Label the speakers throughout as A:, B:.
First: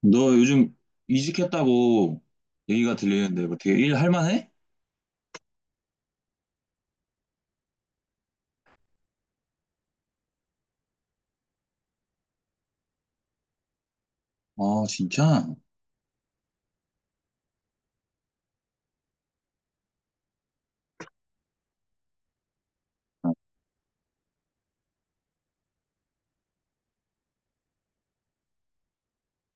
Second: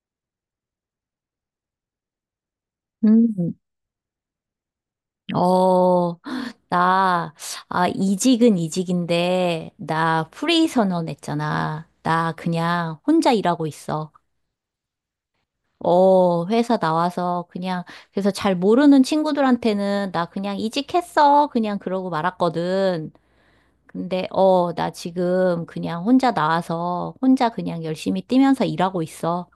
A: 너 요즘 이직했다고 얘기가
B: 음,
A: 해?
B: 어, 나, 이직은 이직인데, 나 프리 선언했잖아. 나 그냥 혼자 일하고 있어.
A: 아, 진짜?
B: 회사 나와서 그냥, 그래서 잘 모르는 친구들한테는 나 그냥 이직했어. 그냥 그러고 말았거든. 근데, 나 지금 그냥 혼자 나와서 혼자 그냥 열심히 뛰면서 일하고 있어.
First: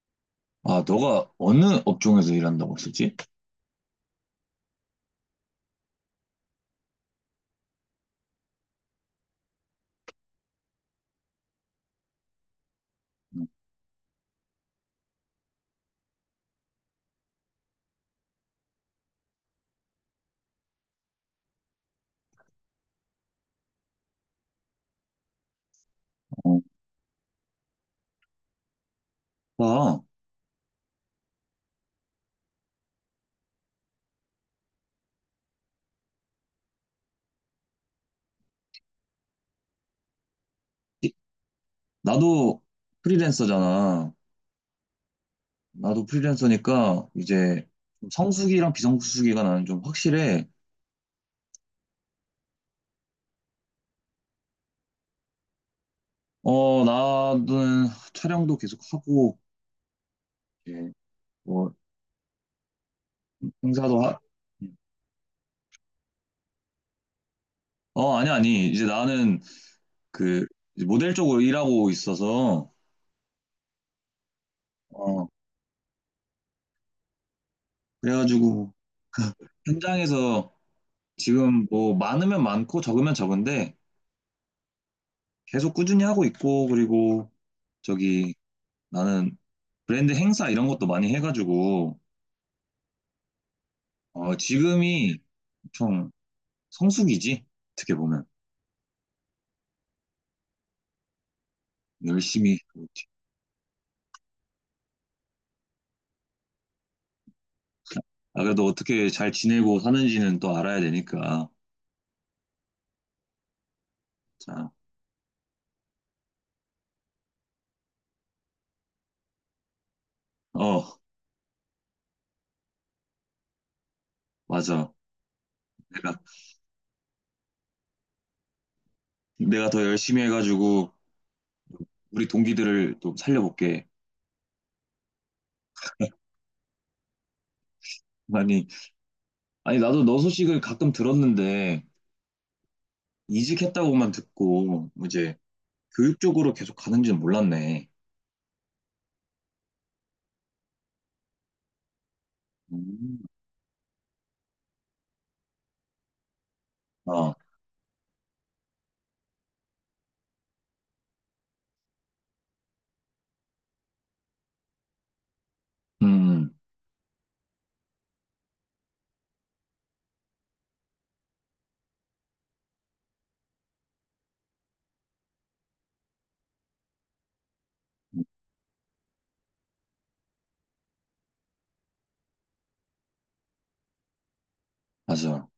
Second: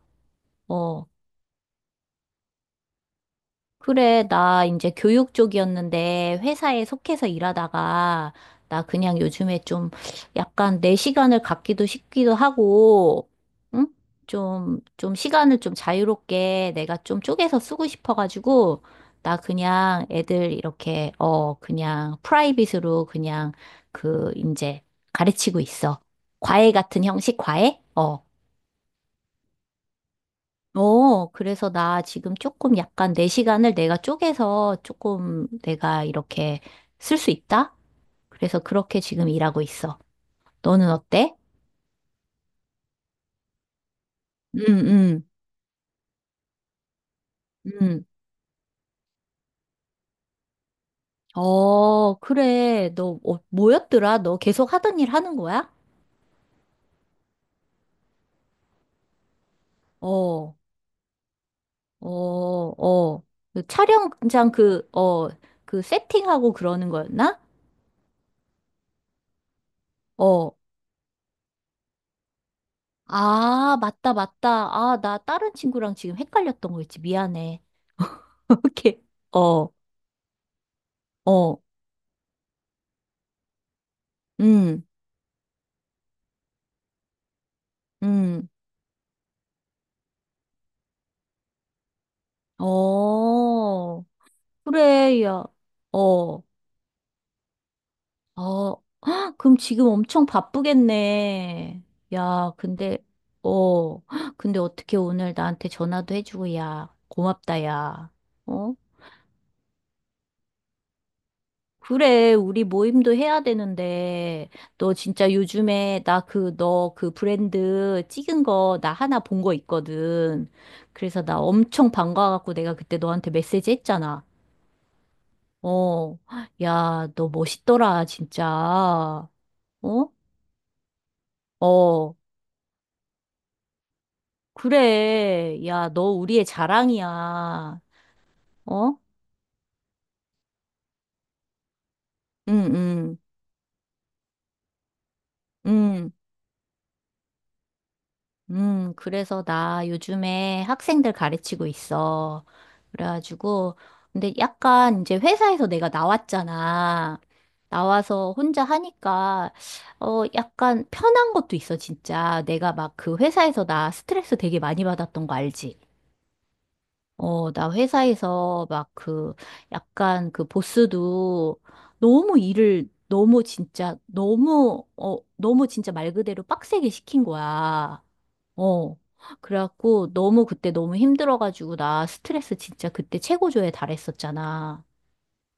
A: 아,
B: 어.
A: 너가 어느 업종에서 일한다고 했었지?
B: 그래, 나 이제 교육 쪽이었는데 회사에 속해서 일하다가 나 그냥 요즘에 좀 약간 내 시간을 갖기도 싶기도 하고, 응? 좀 시간을 좀 자유롭게 내가 좀 쪼개서 쓰고 싶어가지고 나 그냥 애들 이렇게, 그냥 프라이빗으로 그냥 그 이제 가르치고 있어.
A: 어,
B: 과외 같은 형식 과외? 어.
A: 나,
B: 그래서 나 지금 조금 약간 내 시간을 내가 쪼개서 조금 내가 이렇게 쓸 수 있다? 그래서 그렇게 지금 일하고 있어. 너는 어때?
A: 나도 프리랜서잖아.
B: 응, 응,
A: 나도 프리랜서니까 이제
B: 응.
A: 좀 성수기랑 비성수기가 나는 좀 확실해.
B: 그래. 너 뭐였더라? 너 계속 하던 일 하는 거야?
A: 어, 나는 촬영도 계속 하고,
B: 어,
A: 이제 뭐
B: 어, 어. 그
A: 행사도
B: 촬영장 그, 그 세팅하고 그러는 거였나?
A: 어, 아니, 아니. 이제 나는 그
B: 어.
A: 이제 모델 쪽으로 일하고 있어서,
B: 아, 맞다, 맞다. 아, 나
A: 어,
B: 다른 친구랑 지금 헷갈렸던 거 있지. 미안해.
A: 그래가지고
B: 오케이. 어.
A: 현장에서
B: 어.
A: 지금 뭐 많으면 많고 적으면 적은데
B: 음.
A: 계속 꾸준히 하고 있고, 그리고 저기
B: 음.
A: 나는 브랜드 행사 이런 것도 많이 해가지고
B: 어.
A: 어, 지금이
B: 그래. 야.
A: 엄청
B: 어.
A: 성수기지, 어떻게 보면.
B: 어. 헉, 그럼 지금 엄청 바쁘겠네. 야,
A: 열심히 하고
B: 근데,
A: 있지.
B: 헉, 근데 어떻게 오늘 나한테 전화도 해주고, 야, 고맙다, 야.
A: 아, 그래도
B: 어?
A: 어떻게 잘 지내고 사는지는 또 알아야 되니까.
B: 그래, 우리 모임도 해야 되는데,
A: 자,
B: 너 진짜 요즘에 나 그, 너 그 브랜드 찍은 거 나 하나 본 거 있거든.
A: 어,
B: 그래서 나 엄청 반가워갖고 내가 그때 너한테 메시지 했잖아.
A: 맞아. 내가
B: 어, 야, 너 멋있더라, 진짜. 어?
A: 내가 더 열심히 해가지고
B: 어,
A: 우리 동기들을 또 살려볼게.
B: 그래. 야, 너 우리의 자랑이야.
A: 아니,
B: 어?
A: 아니, 나도 너 소식을 가끔 들었는데,
B: 응, 응,
A: 이직했다고만 듣고, 이제
B: 응,
A: 교육 쪽으로 계속 가는지는 몰랐네.
B: 응. 그래서 나 요즘에 학생들 가르치고 있어.
A: 음,
B: 그래가지고, 근데 약간 이제 회사에서 내가 나왔잖아.
A: 아,
B: 나와서 혼자 하니까, 어, 약간 편한 것도 있어, 진짜. 내가 막 그 회사에서 나 스트레스 되게 많이 받았던 거 알지?
A: 음,
B: 나 회사에서 막 그, 약간 그 보스도 너무 일을 너무 진짜, 너무, 너무 진짜 말 그대로 빡세게 시킨 거야. 어. 그래갖고 너무 그때 너무 힘들어가지고 나 스트레스 진짜 그때 최고조에 달했었잖아.
A: 맞아.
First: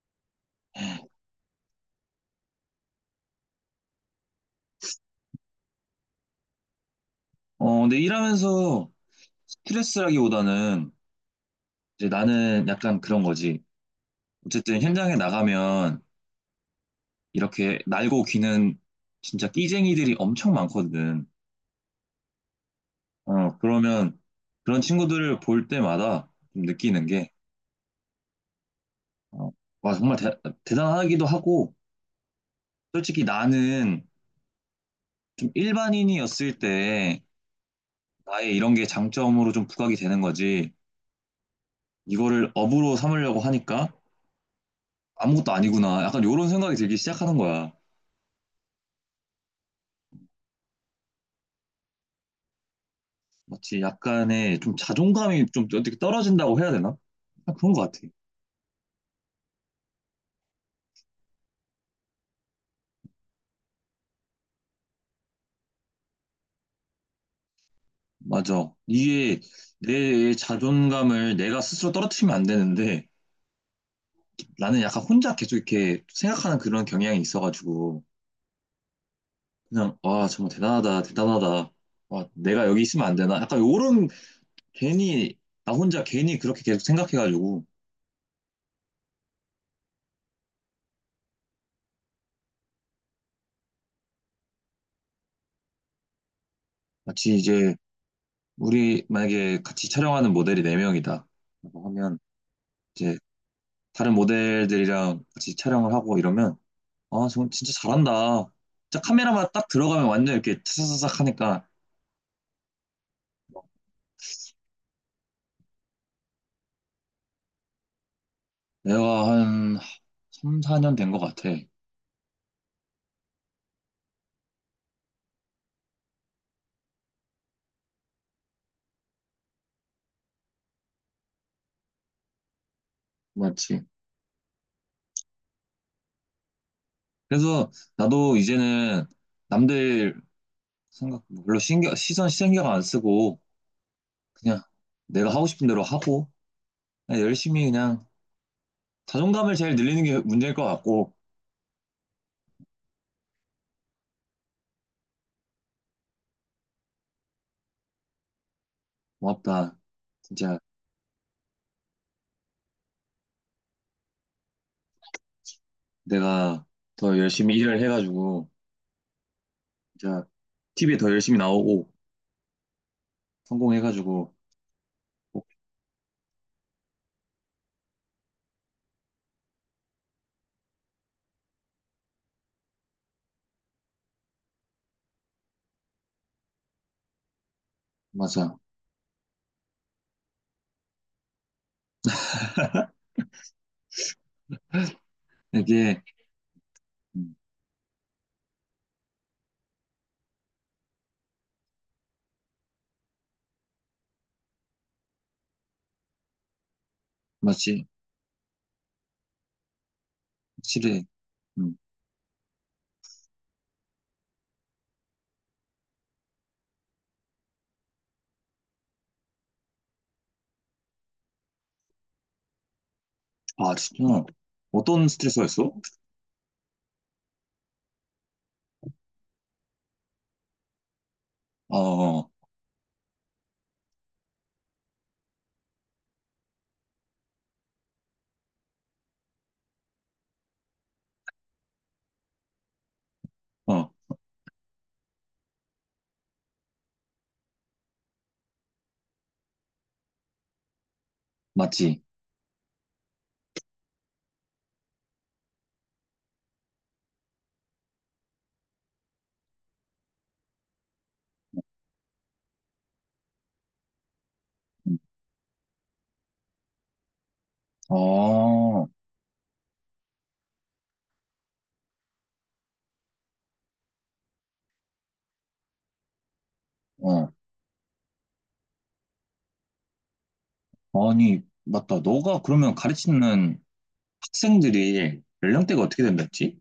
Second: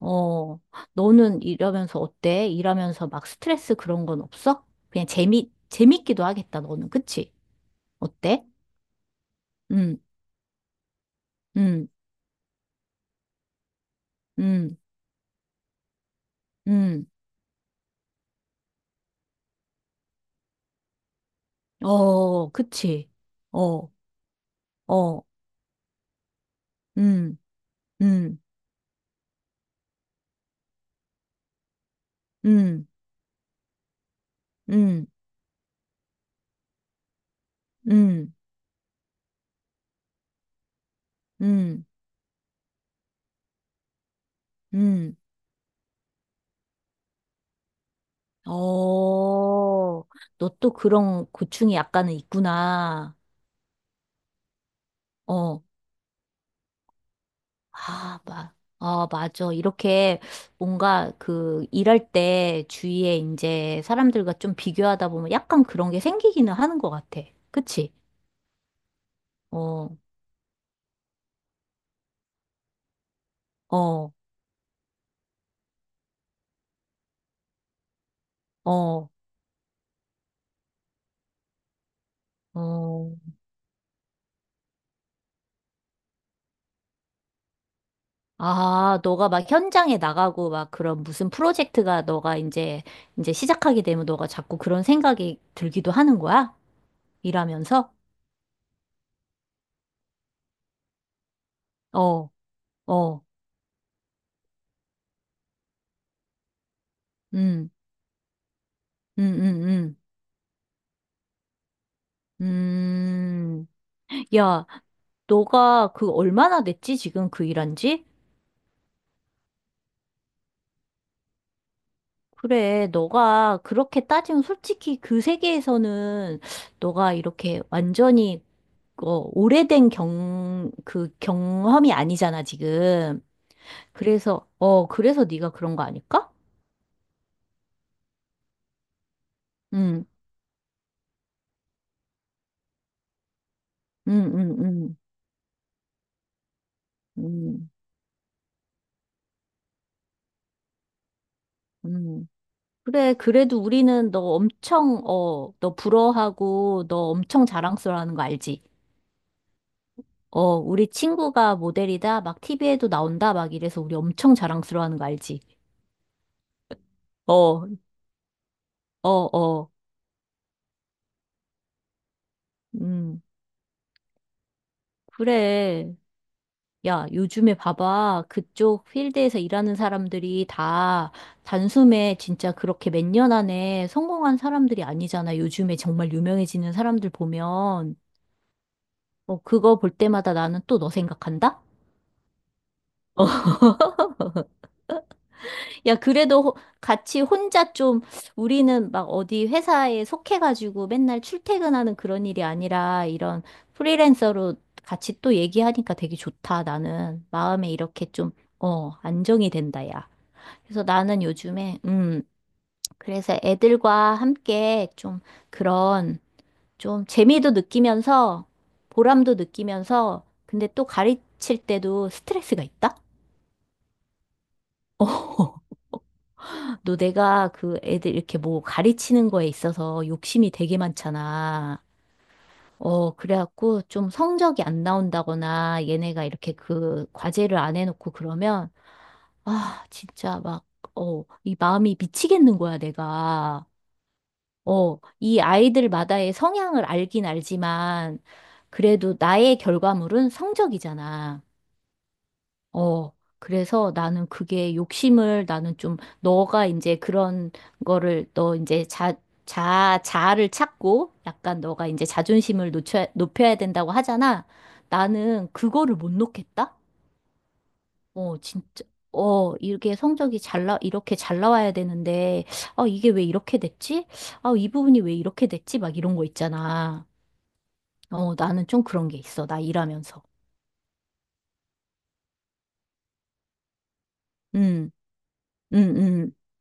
B: 어. 너는 이러면서 어때? 일하면서 막 스트레스 그런 건 없어? 그냥 재밌기도 하겠다, 너는. 그치?
A: 어, 근데
B: 어때?
A: 일하면서
B: 응,
A: 스트레스라기보다는
B: 응,
A: 이제 나는 약간 그런 거지.
B: 응,
A: 어쨌든 현장에 나가면
B: 응.
A: 이렇게 날고 기는 진짜 끼쟁이들이 엄청 많거든.
B: 어, 그치.
A: 어,
B: 어.
A: 그러면 그런
B: 어.
A: 친구들을 볼 때마다 좀 느끼는 게,
B: 음. 음.
A: 어, 와, 정말 대단하기도 하고,
B: 음.
A: 솔직히 나는
B: 음.
A: 좀 일반인이었을 때
B: 음.
A: 나의 이런 게 장점으로 좀 부각이 되는 거지.
B: 음.
A: 이거를 업으로 삼으려고 하니까
B: 음.
A: 아무것도 아니구나, 약간 요런 생각이 들기 시작하는 거야.
B: 어, 너 또 그런 고충이 약간은 있구나.
A: 마치 약간의 좀 자존감이
B: 어,
A: 좀 어떻게 떨어진다고 해야 되나? 약간 그런 것 같아.
B: 아, 아, 맞아. 이렇게 뭔가 그 일할 때 주위에 이제 사람들과 좀 비교하다 보면 약간 그런 게 생기기는 하는 것 같아. 그치?
A: 맞아. 이게
B: 어,
A: 내 자존감을 내가 스스로 떨어뜨리면 안 되는데,
B: 어,
A: 나는 약간 혼자 계속 이렇게 생각하는 그런 경향이 있어가지고,
B: 어,
A: 그냥 와 정말 대단하다 대단하다, 와 내가 여기 있으면
B: 어.
A: 안 되나, 약간 요런. 괜히 나 혼자 괜히 그렇게 계속 생각해가지고.
B: 아, 너가 막 현장에 나가고 막 그런 무슨 프로젝트가 너가 이제 시작하게 되면 너가 자꾸 그런 생각이 들기도 하는 거야?
A: 마치 이제
B: 일하면서?
A: 우리 만약에 같이 촬영하는 모델이 네 명이다 라고 하면,
B: 어,
A: 이제
B: 어,
A: 다른 모델들이랑 같이 촬영을 하고, 이러면 아, 정말
B: 음,
A: 진짜 잘한다. 진짜
B: 음,
A: 카메라만 딱
B: 음,
A: 들어가면 완전 이렇게 차사사삭 하니까.
B: 음, 음. 야, 너가 그 얼마나 됐지? 지금 그 일한 지?
A: 내가 한 3, 4년 된 것 같아.
B: 그래, 너가 그렇게 따지면 솔직히 그 세계에서는 너가 이렇게 완전히 어, 오래된 그 경험이 아니잖아, 지금.
A: 맞지.
B: 그래서, 그래서 네가 그런 거 아닐까?
A: 그래서 나도 이제는
B: 응,
A: 남들 생각 뭐 별로 시선 신경 안 쓰고,
B: 응, 응,
A: 그냥
B: 응,
A: 내가 하고 싶은 대로 하고, 그냥 열심히
B: 응,
A: 그냥 자존감을 제일 늘리는 게 문제일 것 같고.
B: 응. 그래, 그래도 우리는 너 엄청, 어, 너 부러워하고 너 엄청 자랑스러워하는 거 알지?
A: 고맙다. 진짜
B: 우리 친구가 모델이다, 막 TV에도 나온다, 막 이래서 우리 엄청 자랑스러워하는 거 알지?
A: 내가 더 열심히
B: 어,
A: 일을 해가지고
B: 어, 어,
A: 진짜 TV에 더 열심히 나오고
B: 음,
A: 성공해가지고 꼭-
B: 그래. 야, 요즘에 봐봐. 그쪽 필드에서 일하는 사람들이 다 단숨에 진짜 그렇게 몇 년 안에 성공한 사람들이 아니잖아. 요즘에 정말 유명해지는 사람들 보면.
A: 맞아.
B: 그거 볼 때마다 나는 또 너 생각한다? 야,
A: 이게
B: 그래도 같이
A: 음,
B: 혼자 좀 우리는 막 어디 회사에 속해가지고 맨날 출퇴근하는 그런 일이 아니라 이런 프리랜서로 같이 또 얘기하니까 되게 좋다. 나는 마음에
A: 맞지.
B: 이렇게 좀, 안정이 된다, 야. 그래서
A: 확실히.
B: 나는
A: 음.
B: 요즘에, 그래서 애들과 함께 좀 그런, 좀 재미도 느끼면서, 보람도 느끼면서, 근데 또 가르칠 때도 스트레스가 있다?
A: 아, 진짜 어떤 스트레스가 있어?
B: 너 내가 그 애들 이렇게 뭐 가르치는 거에 있어서 욕심이 되게 많잖아.
A: 어어,
B: 그래갖고 좀 성적이 안 나온다거나 얘네가 이렇게 그 과제를 안 해놓고 그러면, 아, 진짜 막, 이 마음이 미치겠는 거야, 내가.
A: 어, 어,
B: 이 아이들마다의 성향을 알긴 알지만, 그래도 나의 결과물은 성적이잖아.
A: 맞지.
B: 어, 그래서 나는 그게 욕심을 나는 좀, 너가 이제 그런 거를, 너 이제 자아를 찾고, 약간 너가 이제 자존심을 놓쳐, 높여야 된다고 하잖아.
A: 음.
B: 나는 그거를 못 놓겠다? 어, 진짜,
A: 어,
B: 이게 성적이 이렇게 잘 나와야 되는데, 아, 이게 왜 이렇게 됐지? 아, 이 부분이 왜 이렇게 됐지? 막 이런 거 있잖아.
A: 어,
B: 어, 나는 좀 그런 게 있어. 나 일하면서.
A: 아니, 맞다. 너가 그러면 가르치는
B: 음.
A: 학생들이 연령대가
B: 음.
A: 어떻게 된다
B: 음.
A: 했지?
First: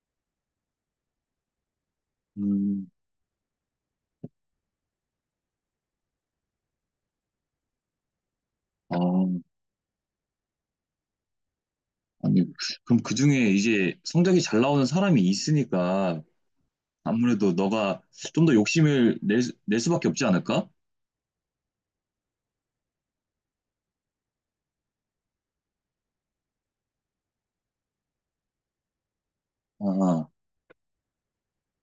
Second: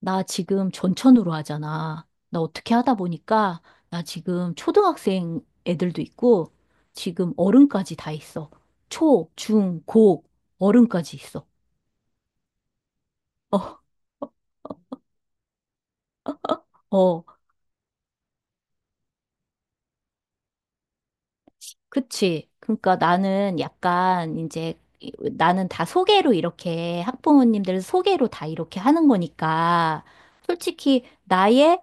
B: 나 지금 전천후로 하잖아. 나 어떻게
A: 음,
B: 하다 보니까, 나 지금 초등학생 애들도 있고, 지금 어른까지 다 있어.
A: 아,
B: 초, 중, 고, 어른까지 있어.
A: 아니, 그럼 그중에
B: 어,
A: 이제 성적이 잘 나오는 사람이 있으니까
B: 어.
A: 아무래도 너가 좀 더 욕심을 낼 수밖에 없지 않을까?
B: 그치. 그러니까 나는 약간 이제 나는 다 소개로 이렇게 학부모님들 소개로 다 이렇게 하는
A: 아,
B: 거니까
A: 아,
B: 솔직히 나의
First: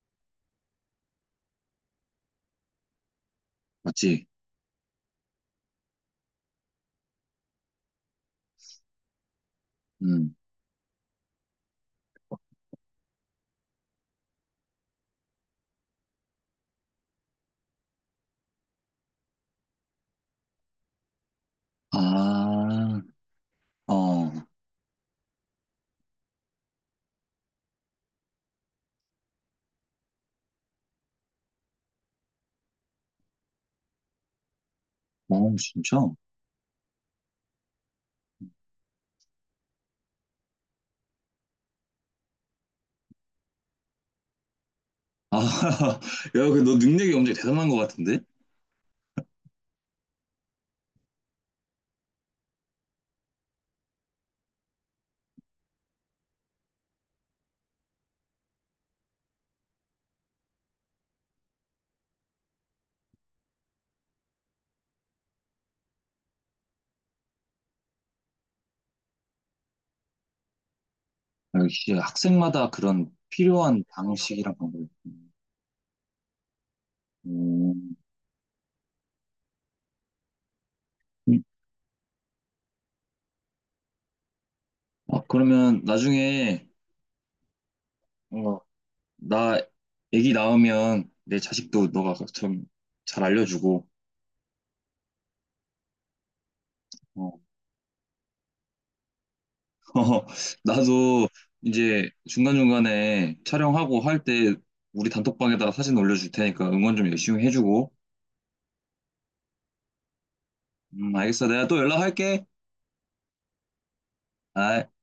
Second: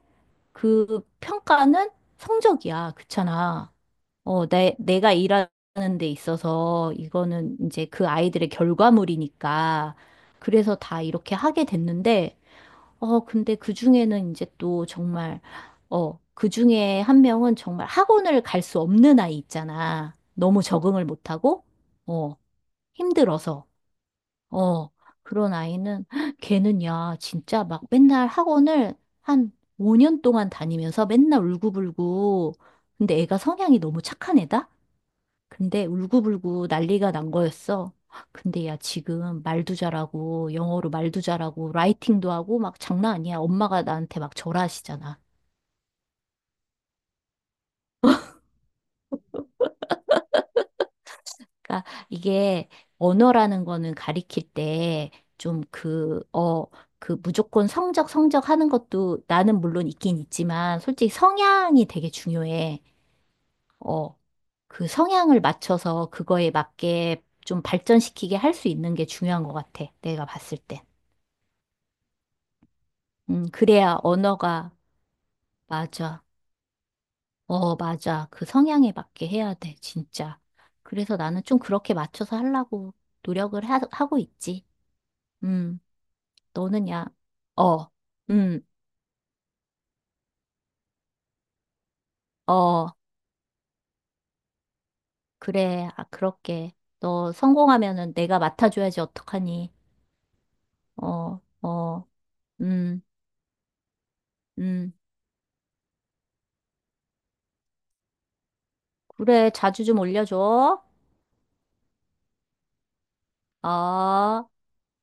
B: 그 평가는 성적이야. 그렇잖아.
A: 맞지?
B: 어, 내가 일하는 데 있어서 이거는 이제 그 아이들의 결과물이니까
A: 음.
B: 그래서 다 이렇게 하게 됐는데 근데 그 중에는 이제 또 정말, 그 중에 한 명은 정말 학원을 갈 수 없는 아이 있잖아. 너무 적응을 못하고, 어,
A: 아,
B: 힘들어서,
A: 어,
B: 어, 그런 아이는, 헉, 걔는 야, 진짜 막 맨날 학원을 한 5년 동안 다니면서 맨날 울고불고, 근데 애가 성향이 너무 착한 애다?
A: 어,
B: 근데
A: 진짜?
B: 울고불고 난리가 난 거였어. 근데 야, 지금 말도 잘하고, 영어로 말도 잘하고, 라이팅도 하고, 막 장난 아니야. 엄마가 나한테 막 절하시잖아.
A: 아, 야, 그 너 능력이 엄청 대단한 것 같은데?
B: 그러니까 이게 언어라는 거는 가리킬 때 좀 그, 그 무조건 성적, 성적 하는 것도 나는 물론 있긴 있지만, 솔직히 성향이 되게 중요해. 어, 그 성향을 맞춰서 그거에 맞게 좀 발전시키게 할 수 있는 게 중요한 것 같아. 내가 봤을 땐.
A: 아, 역시 학생마다 그런 필요한
B: 그래야
A: 방식이랑
B: 언어가
A: 방법이 있구나.
B: 맞아. 어,
A: 음.
B: 맞아. 그 성향에 맞게 해야 돼, 진짜. 그래서
A: 음.
B: 나는 좀 그렇게 맞춰서 하려고 노력을 하고 있지.
A: 아, 그러면
B: 음,
A: 나중에,
B: 너는 야, 어,
A: 어,
B: 음,
A: 나 애기 낳으면 내 자식도 너가 좀
B: 어,
A: 잘 알려주고,
B: 그래. 아, 그렇게. 너
A: 어,
B: 성공하면은 내가 맡아줘야지, 어떡하니.
A: 어, 나도
B: 어, 어,
A: 이제
B: 음,
A: 중간중간에 촬영하고 할 때
B: 음.
A: 우리 단톡방에다가 사진 올려줄 테니까 응원 좀 열심히 해주고.
B: 그래, 자주 좀 올려줘.
A: 알겠어. 내가 또 연락할게.
B: 어.
A: 아,